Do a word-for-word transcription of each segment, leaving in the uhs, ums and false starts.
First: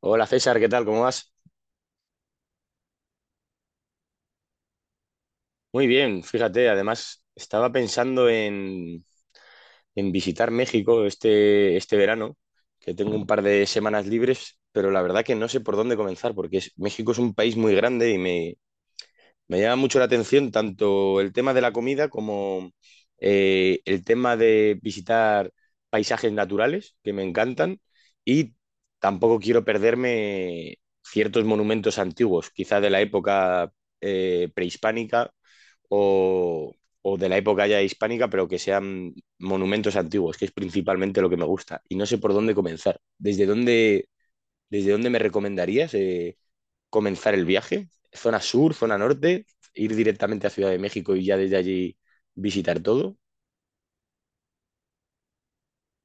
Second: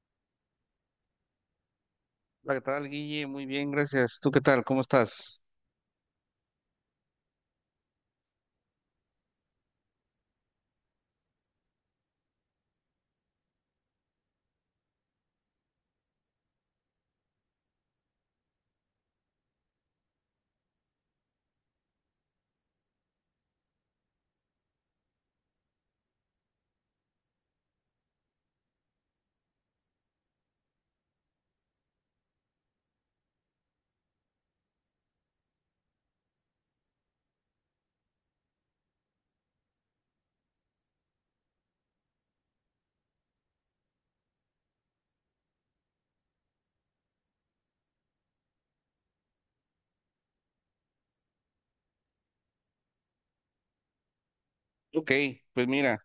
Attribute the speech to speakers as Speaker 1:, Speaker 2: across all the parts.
Speaker 1: Hola César, ¿qué tal? ¿Cómo vas?
Speaker 2: Hola, ¿qué tal, Guille? Muy bien, gracias. ¿Tú qué tal? ¿Cómo estás?
Speaker 1: Muy bien, fíjate, además estaba pensando en, en visitar México este, este verano, que tengo un par de semanas libres, pero la verdad que no sé por dónde comenzar, porque es- México es un país muy grande y me, me llama mucho la atención tanto el tema de la comida como eh, el tema de visitar paisajes naturales, que me encantan, y tampoco quiero perderme ciertos monumentos antiguos, quizá de la época eh, prehispánica o, o de la época ya hispánica, pero que sean monumentos antiguos, que es principalmente lo que me gusta. Y no sé por dónde comenzar. ¿Desde dónde, desde dónde me recomendarías eh, comenzar el viaje? ¿Zona sur, zona norte? ¿Ir directamente a Ciudad de México y ya desde allí visitar todo?
Speaker 2: Ok, pues mira,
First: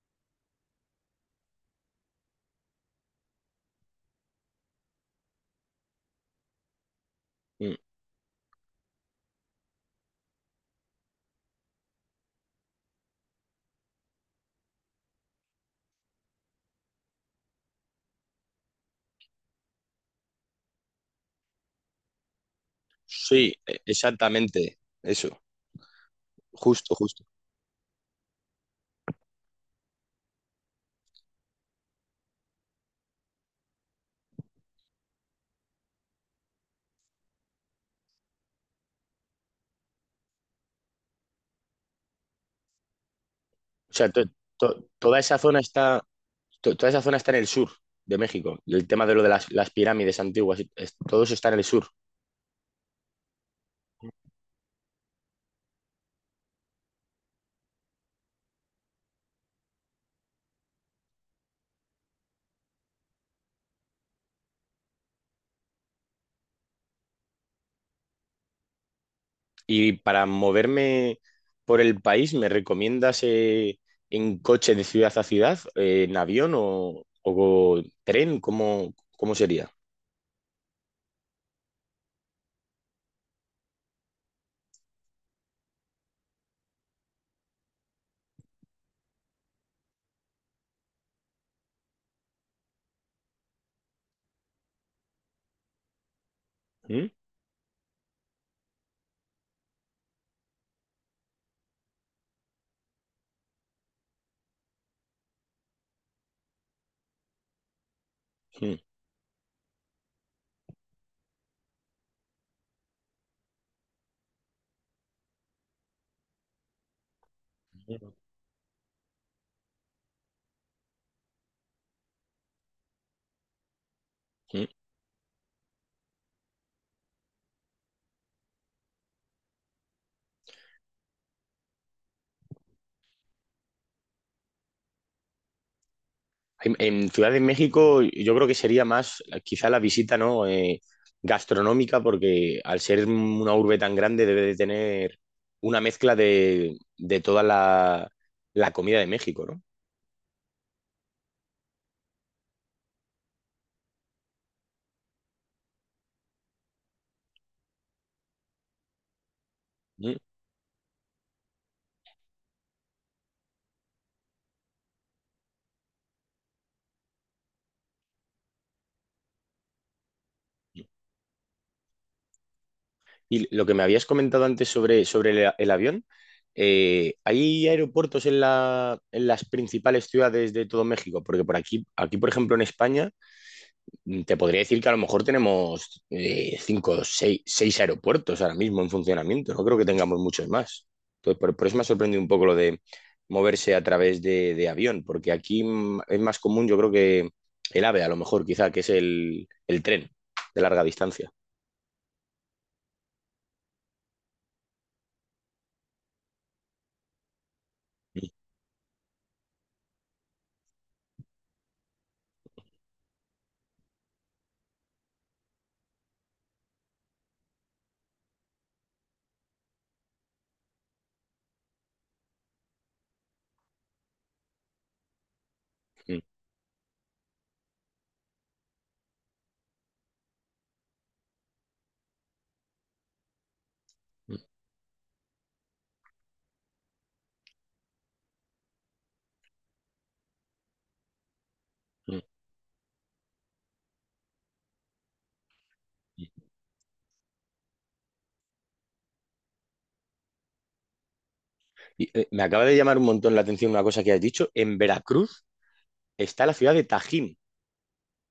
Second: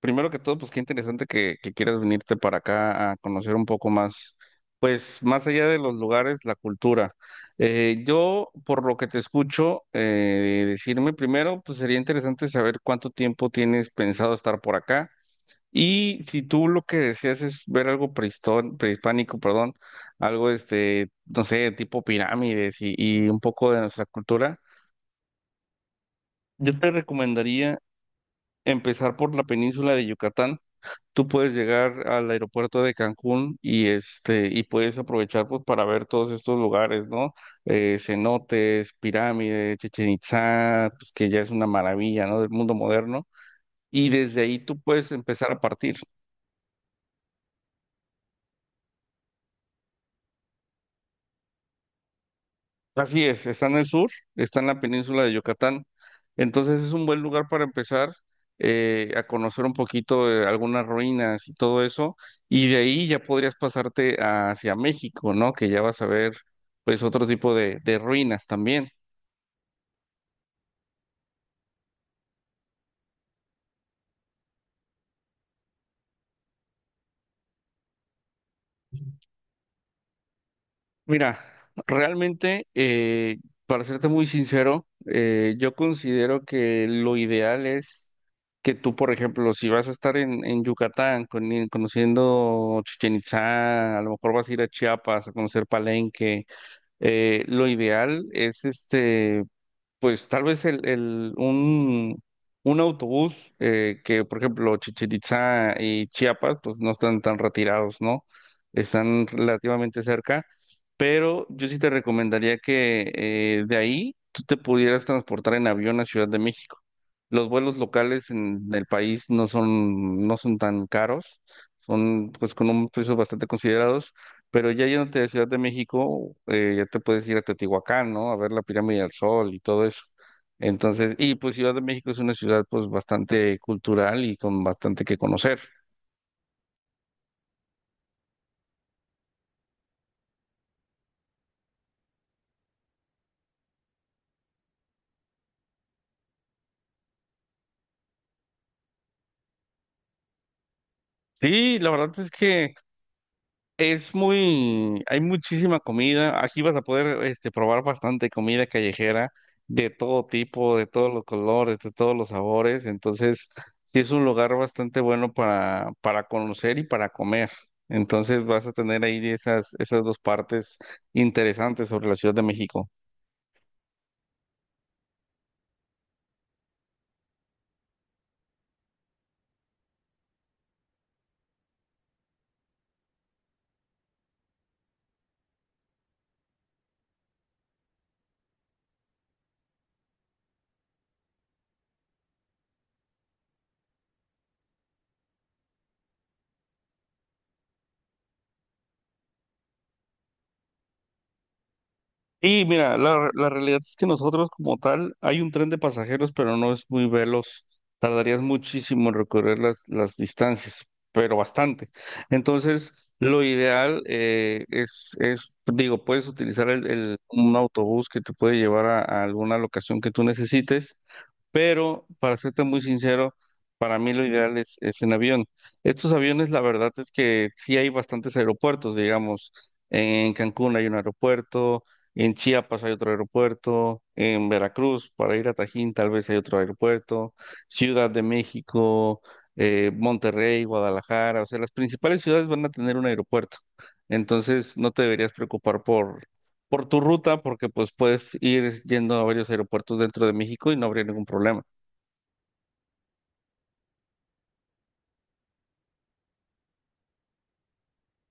Speaker 2: primero que todo, pues qué interesante que, que quieras venirte para acá a conocer un poco más, pues más allá de los lugares, la cultura.
Speaker 1: Mm.
Speaker 2: Eh, yo, por lo que te escucho eh, decirme, primero, pues sería interesante saber cuánto tiempo tienes pensado estar por acá y si tú lo que deseas es ver algo prehistó- prehispánico, perdón, algo este, no sé, tipo pirámides y, y un
Speaker 1: Sí,
Speaker 2: poco
Speaker 1: e-
Speaker 2: de nuestra cultura.
Speaker 1: exactamente. Eso,
Speaker 2: Yo te
Speaker 1: justo, justo.
Speaker 2: recomendaría empezar por la península de Yucatán. Tú puedes llegar al aeropuerto de Cancún y este y puedes aprovechar pues para ver todos estos lugares, ¿no? Eh, cenotes, pirámides, Chichén Itzá, pues que ya es una maravilla, ¿no? Del mundo moderno.
Speaker 1: O sea,
Speaker 2: Y
Speaker 1: to-
Speaker 2: desde ahí
Speaker 1: to-
Speaker 2: tú puedes
Speaker 1: toda esa
Speaker 2: empezar
Speaker 1: zona
Speaker 2: a
Speaker 1: está,
Speaker 2: partir.
Speaker 1: to- toda esa zona está en el sur de México. El tema de lo de las, las pirámides antiguas, es- todo eso está en el sur.
Speaker 2: Así es, está en el sur, está en la península de Yucatán. Entonces es un buen lugar para empezar eh, a conocer un poquito de algunas ruinas y todo eso. Y de ahí ya podrías pasarte hacia México, ¿no? Que ya vas a ver pues otro tipo de, de ruinas también.
Speaker 1: Y para moverme por el país, ¿me recomiendas eh, en coche de ciudad a ciudad, eh, en avión o, o tren? ¿Cómo, cómo sería?
Speaker 2: Mira, realmente, eh, para serte muy sincero, eh, yo considero que lo ideal es que tú, por ejemplo, si vas a estar en, en Yucatán con- en- conociendo Chichén Itzá, a lo mejor vas a ir a Chiapas a conocer Palenque,
Speaker 1: ¿Mm?
Speaker 2: eh, lo ideal es este pues tal vez el, el, un, un autobús eh, que, por ejemplo, Chichén Itzá y Chiapas, pues no están tan retirados, ¿no?
Speaker 1: ¿Mm?
Speaker 2: Están relativamente cerca, pero yo sí te recomendaría que eh, de ahí tú te pudieras transportar en avión a Ciudad de México. Los vuelos locales en el país no son, no son tan caros, son pues con un precio bastante considerados,
Speaker 1: ¿Mm?
Speaker 2: pero ya yéndote de Ciudad de México, eh, ya te puedes ir a Teotihuacán, ¿no? A ver la pirámide del Sol y todo eso. Entonces, y pues Ciudad de México es una ciudad pues bastante cultural y con bastante que conocer.
Speaker 1: En, en Ciudad de México yo creo que sería más quizá la visita, ¿no? eh, gastronómica, porque al ser una urbe tan grande debe de tener una mezcla de, de toda la, la comida de México, ¿no?
Speaker 2: Sí, la verdad es que es muy, hay muchísima comida. Aquí vas a poder este, probar bastante comida callejera de
Speaker 1: ¿Mm?
Speaker 2: todo tipo, de todos los colores, de todos los sabores. Entonces, sí es un lugar bastante bueno para, para conocer y para comer. Entonces, vas a tener ahí esas, esas dos partes interesantes sobre la Ciudad de México.
Speaker 1: Y lo que me habías comentado antes sobre, sobre el, el avión, eh, ¿hay aeropuertos en la- en las principales ciudades de todo México? Porque por aquí, aquí, por ejemplo, en España, mm, te podría decir que a lo mejor tenemos eh, cinco, o seis, seis aeropuertos ahora mismo en funcionamiento. No creo que tengamos muchos más. Entonces, por, por eso me ha sorprendido un poco lo de moverse a través de, de avión, porque aquí mm, es más común, yo creo que el AVE, a lo mejor, quizá, que es el, el tren de larga distancia.
Speaker 2: Y mira, la, la realidad es que nosotros como tal, hay un tren de pasajeros, pero no es muy veloz. Tardarías muchísimo en recorrer las, las distancias, pero bastante. Entonces, lo ideal eh, es, es, digo, puedes utilizar el, el- un autobús que te puede llevar a, a alguna locación que tú necesites pero para serte muy sincero, para mí lo ideal es, es en avión. Estos
Speaker 1: Mm,
Speaker 2: aviones, la verdad es que sí hay bastantes aeropuertos, digamos, en Cancún hay un aeropuerto, en Chiapas hay otro aeropuerto,
Speaker 1: mm,
Speaker 2: en Veracruz, para ir a Tajín tal vez hay otro aeropuerto, Ciudad de México, eh, Monterrey, Guadalajara, o sea, las
Speaker 1: mm.
Speaker 2: principales ciudades van a tener un aeropuerto. Entonces, no te deberías preocupar por
Speaker 1: Mm.
Speaker 2: por tu ruta porque pues puedes ir yendo a varios aeropuertos dentro de México y no habría ningún problema.
Speaker 1: Y, eh, me acaba de llamar un montón la atención una cosa que has dicho. En Veracruz está la ciudad de Tajín.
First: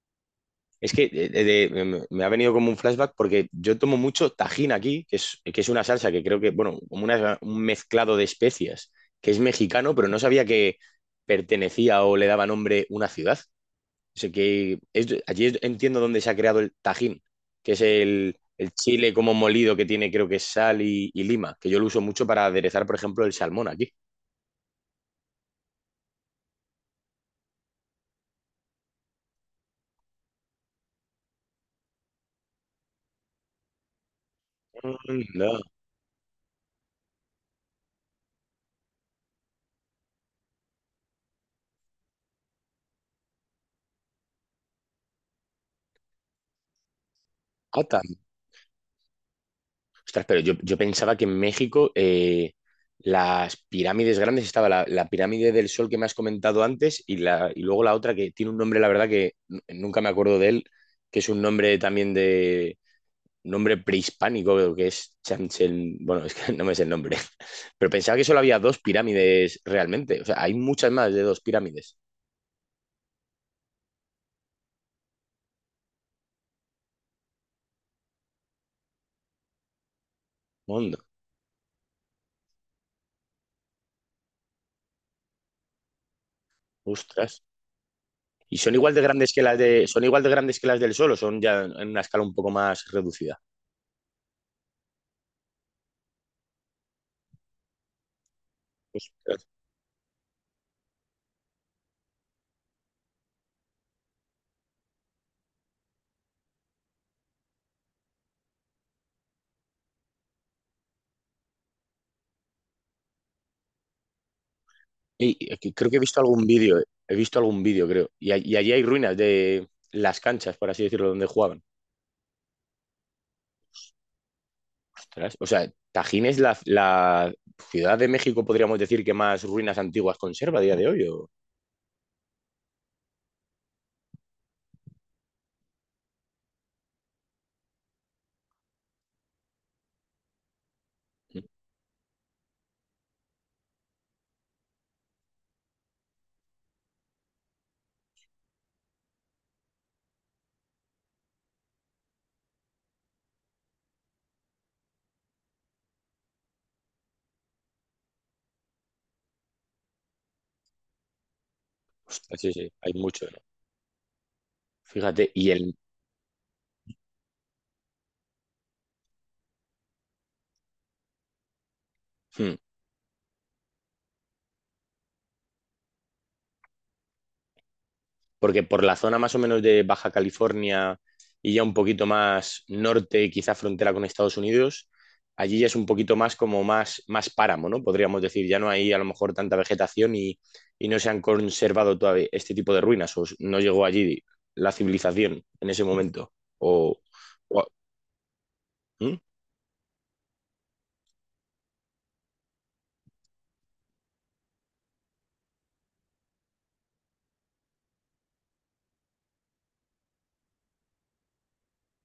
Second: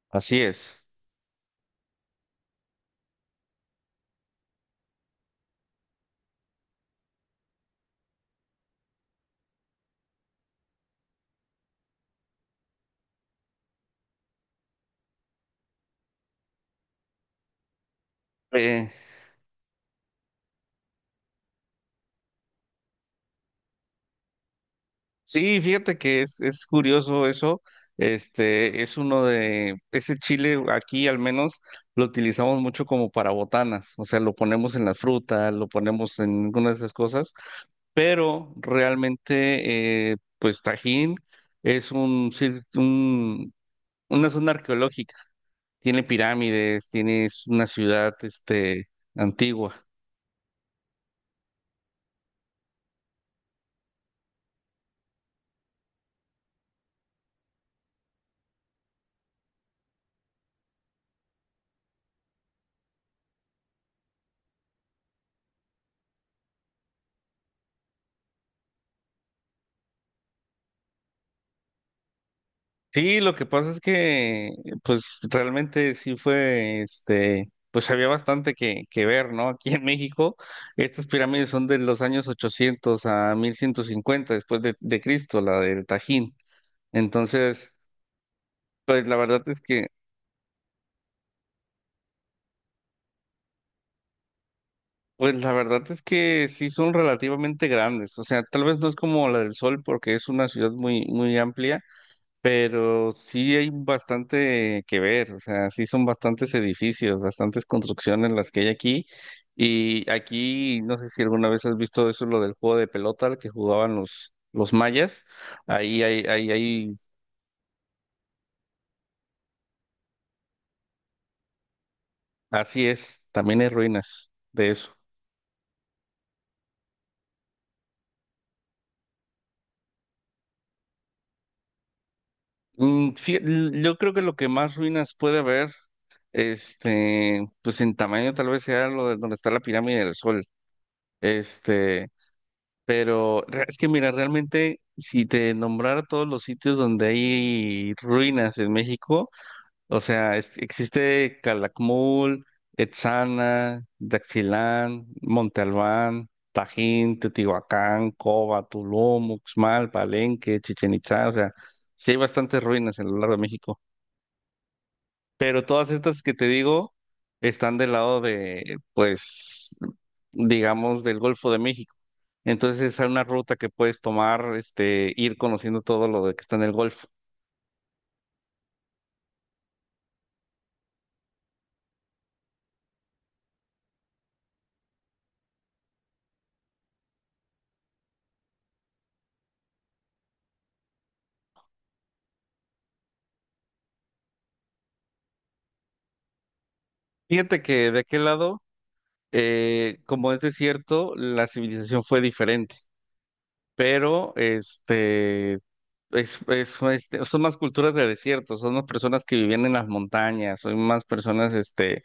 Speaker 2: Así es.
Speaker 1: Es que eh, de- de- me me ha venido como un flashback porque yo tomo mucho Tajín aquí, que es, que es una salsa que creo que, bueno, como una- un mezclado de especias, que es mexicano, pero no sabía que pertenecía o le daba nombre una ciudad. O sea que es- allí es- entiendo dónde se ha creado el Tajín, que es el, el
Speaker 2: Eh,
Speaker 1: chile como molido que tiene, creo que es sal y, y lima, que yo lo uso mucho para aderezar, por ejemplo, el salmón aquí.
Speaker 2: sí, fíjate que es, es curioso eso. Este es uno de ese chile aquí al menos lo utilizamos mucho como para botanas, o sea, lo ponemos en la
Speaker 1: Anda.
Speaker 2: fruta, lo ponemos en algunas de esas cosas, pero realmente eh, pues Tajín es un, cir- un una zona arqueológica. Tiene pirámides, tienes una
Speaker 1: Ah.
Speaker 2: ciudad, este, antigua.
Speaker 1: Ostras, pero yo, yo pensaba que en México eh, las pirámides grandes estaba la, la pirámide del Sol que me has comentado antes y, la, y luego la otra que tiene un nombre, la verdad que n- nunca me acuerdo de él, que es un nombre también de un nombre prehispánico, que es Chanchel, bueno, es que no me sé el nombre, pero pensaba que solo había dos pirámides realmente, o sea, hay muchas más de dos pirámides.
Speaker 2: Sí, lo que pasa es que, pues, realmente sí fue, este, pues había bastante que, que ver, ¿no? Aquí en México,
Speaker 1: Mundo,
Speaker 2: estas pirámides son de los años ochocientos a mil ciento cincuenta después de, de Cristo, la del Tajín.
Speaker 1: ostras.
Speaker 2: Entonces,
Speaker 1: ¿Y son igual de
Speaker 2: pues la
Speaker 1: grandes que
Speaker 2: verdad
Speaker 1: las
Speaker 2: es
Speaker 1: de,
Speaker 2: que,
Speaker 1: son igual de grandes que las del Sol o son ya en una escala un poco más reducida?
Speaker 2: pues la verdad es que sí son relativamente grandes. O sea, tal vez no es como la
Speaker 1: Ostras.
Speaker 2: del Sol porque es una ciudad muy, muy amplia pero sí hay bastante que ver, o sea, sí son bastantes edificios, bastantes construcciones las que hay aquí. Y aquí, no sé si alguna vez has visto eso, lo del juego de pelota al que jugaban los, los mayas.
Speaker 1: Ey, eh, que creo que he
Speaker 2: Ahí,
Speaker 1: visto
Speaker 2: ahí,
Speaker 1: algún
Speaker 2: ahí,
Speaker 1: vídeo, eh.
Speaker 2: ahí,
Speaker 1: he visto algún vídeo, creo. Y, a- y allí hay ruinas de las canchas, por así decirlo, donde jugaban.
Speaker 2: así es, también hay ruinas de eso.
Speaker 1: Ostras, o sea, Tajín es la, la ciudad de México, podríamos decir, que más ruinas antiguas conserva a día de hoy. ¿O?
Speaker 2: Mm, fí- l- yo creo que lo que más ruinas puede haber, este, pues en tamaño tal vez sea lo de donde está la pirámide del Sol.
Speaker 1: Mm.
Speaker 2: Este, pero re- es que mira, realmente si te nombrara todos los sitios donde hay ruinas en México, o sea, es- existe Calakmul, Etzana, Daxilán, Monte Albán, Tajín, Teotihuacán, Cova, Tulum, Uxmal, Palenque, Chichen Itzá, o sea, sí hay
Speaker 1: Ostras, sí,
Speaker 2: bastantes
Speaker 1: sí, hay
Speaker 2: ruinas en lo
Speaker 1: mucho,
Speaker 2: largo
Speaker 1: ¿no?
Speaker 2: de México.
Speaker 1: Fíjate, y
Speaker 2: Pero
Speaker 1: el...
Speaker 2: todas estas que te digo están del lado de, pues, digamos, del Golfo de México.
Speaker 1: Hmm.
Speaker 2: Entonces es una ruta que puedes tomar, este, ir conociendo todo lo de que está en el Golfo.
Speaker 1: Porque por la zona más o menos de Baja California y ya un poquito más norte, quizá frontera con Estados Unidos, allí ya es un poquito más como más, más páramo, ¿no? Podríamos decir, ya no hay a lo mejor tanta vegetación y, y no se han conservado todavía este tipo de ruinas, o no llegó allí la civilización en ese momento, o...
Speaker 2: Fíjate
Speaker 1: O
Speaker 2: que de aquel lado,
Speaker 1: ¿hmm?
Speaker 2: eh, como es desierto, la civilización fue diferente, pero este, es, es- este, son más culturas de desierto, son más personas que vivían en las montañas, son más personas, este,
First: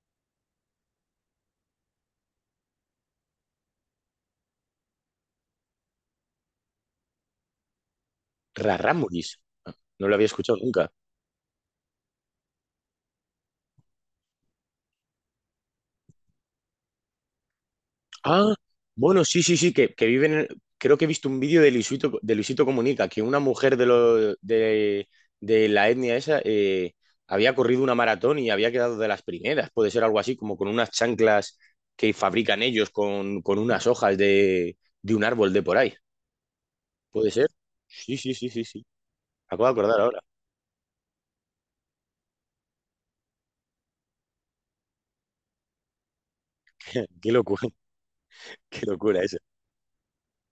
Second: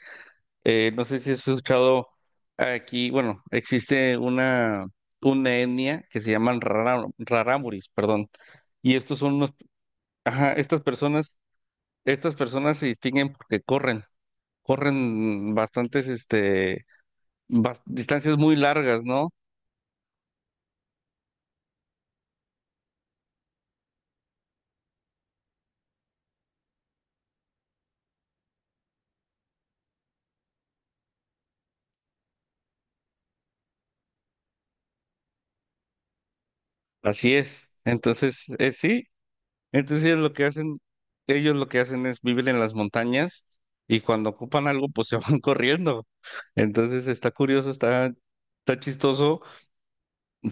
Speaker 2: eh, no sé si has escuchado aquí, bueno, existe una, una etnia que se llaman rara- raramuris, perdón, y estos son
Speaker 1: Rarámuris,
Speaker 2: unos,
Speaker 1: no lo había
Speaker 2: ajá,
Speaker 1: escuchado
Speaker 2: estas
Speaker 1: nunca.
Speaker 2: personas estas personas se distinguen porque corren, corren bastantes, este, bas- distancias
Speaker 1: Ah,
Speaker 2: muy largas,
Speaker 1: bueno,
Speaker 2: ¿no?
Speaker 1: sí, sí, sí, que, que viven en- Creo que he visto un vídeo de Luisito, de Luisito Comunica, que una mujer de, lo- de, de la etnia esa eh, había corrido una maratón y había quedado de las primeras. Puede ser algo así, como con unas chanclas que fabrican ellos con, con unas hojas de, de un árbol de por ahí. ¿Puede
Speaker 2: Así
Speaker 1: ser?
Speaker 2: es.
Speaker 1: Sí, sí,
Speaker 2: Entonces,
Speaker 1: sí, sí,
Speaker 2: eh,
Speaker 1: sí.
Speaker 2: sí,
Speaker 1: Acabo de acordar
Speaker 2: entonces
Speaker 1: ahora.
Speaker 2: ellos lo que hacen, ellos lo que hacen es vivir en las montañas y cuando ocupan algo, pues se van corriendo. Entonces está
Speaker 1: Qué locura,
Speaker 2: curioso, está, está
Speaker 1: qué locura eso.
Speaker 2: chistoso,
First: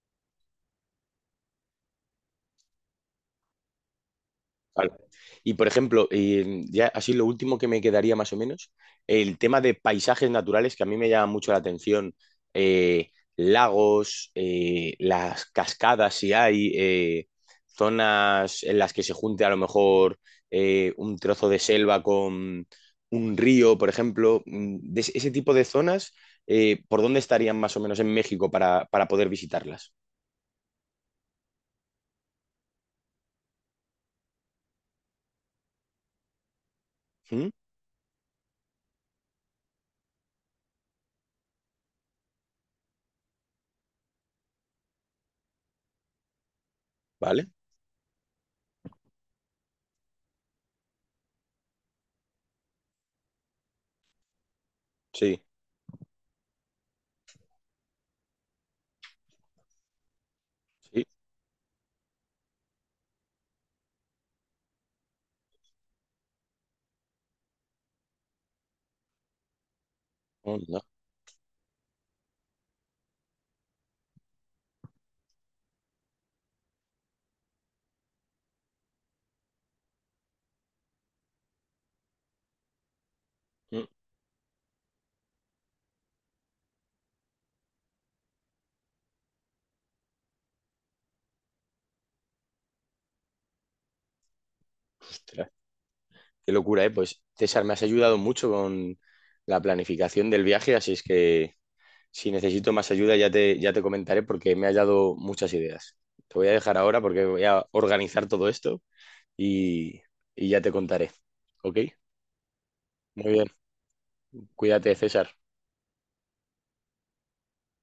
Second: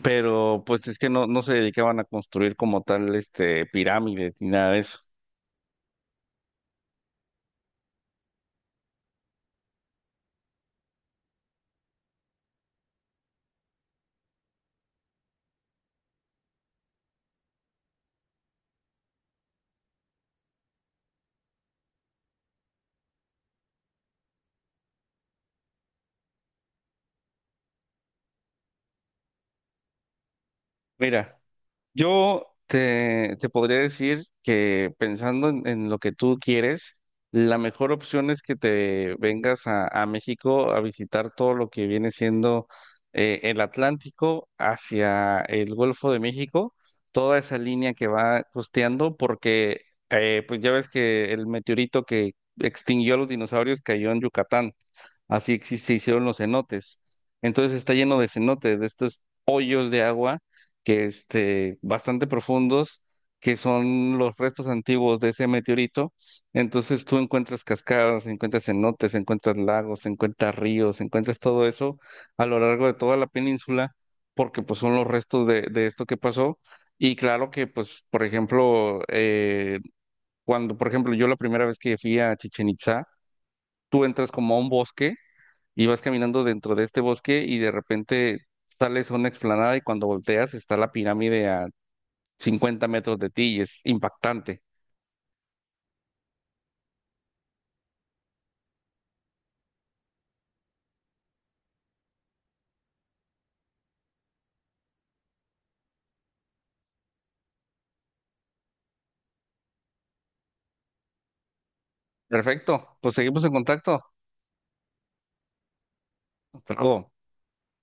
Speaker 2: pero pues es que no, no se dedicaban a construir como tal, este, pirámides ni nada de
Speaker 1: Vale.
Speaker 2: eso.
Speaker 1: Y por ejemplo, eh, ya así lo último que me quedaría más o menos, el tema de paisajes naturales que a mí me llama mucho la atención, eh, lagos, eh, las cascadas si hay, eh, zonas en las que se junte a lo mejor eh, un trozo de selva con un río, por ejemplo, mm, de ese ese tipo de zonas, eh, ¿por dónde estarían más o menos en México para, para poder visitarlas?
Speaker 2: Mira. Yo te, te podría decir que pensando en, en lo que tú quieres,
Speaker 1: ¿Mm?
Speaker 2: la mejor opción es que te vengas a, a México a visitar todo lo que viene siendo eh, el Atlántico hacia el Golfo de México, toda
Speaker 1: ¿Vale?
Speaker 2: esa línea que va costeando, porque eh, pues ya ves que el meteorito que extinguió a los dinosaurios cayó en Yucatán.
Speaker 1: Sí,
Speaker 2: Así exi- se hicieron los cenotes. Entonces está lleno de cenotes, de estos hoyos de agua
Speaker 1: sí.
Speaker 2: que este, bastante profundos, que son los restos antiguos de ese meteorito. Entonces tú encuentras cascadas, encuentras cenotes, encuentras lagos, encuentras
Speaker 1: Onda.
Speaker 2: ríos, encuentras todo eso a lo largo de toda la península, porque pues son los restos de, de esto que pasó. Y claro que pues, por ejemplo, eh, cuando, por ejemplo, yo la primera vez que fui a Chichen Itzá,
Speaker 1: Mm.
Speaker 2: tú entras como a un bosque y vas caminando dentro de este bosque y de repente sales a una explanada y cuando volteas está la pirámide a cincuenta metros de ti y es impactante.
Speaker 1: Ostras. Qué locura, ¿eh? Pues César, me has ayudado mucho con la planificación del viaje, así es que si necesito más ayuda ya te, ya te comentaré porque me has dado muchas ideas. Te voy a dejar ahora porque voy a organizar todo esto y, y ya te contaré. ¿Ok?
Speaker 2: Perfecto, pues
Speaker 1: Muy
Speaker 2: seguimos
Speaker 1: bien.
Speaker 2: en contacto.
Speaker 1: Cuídate, César.
Speaker 2: Hasta luego.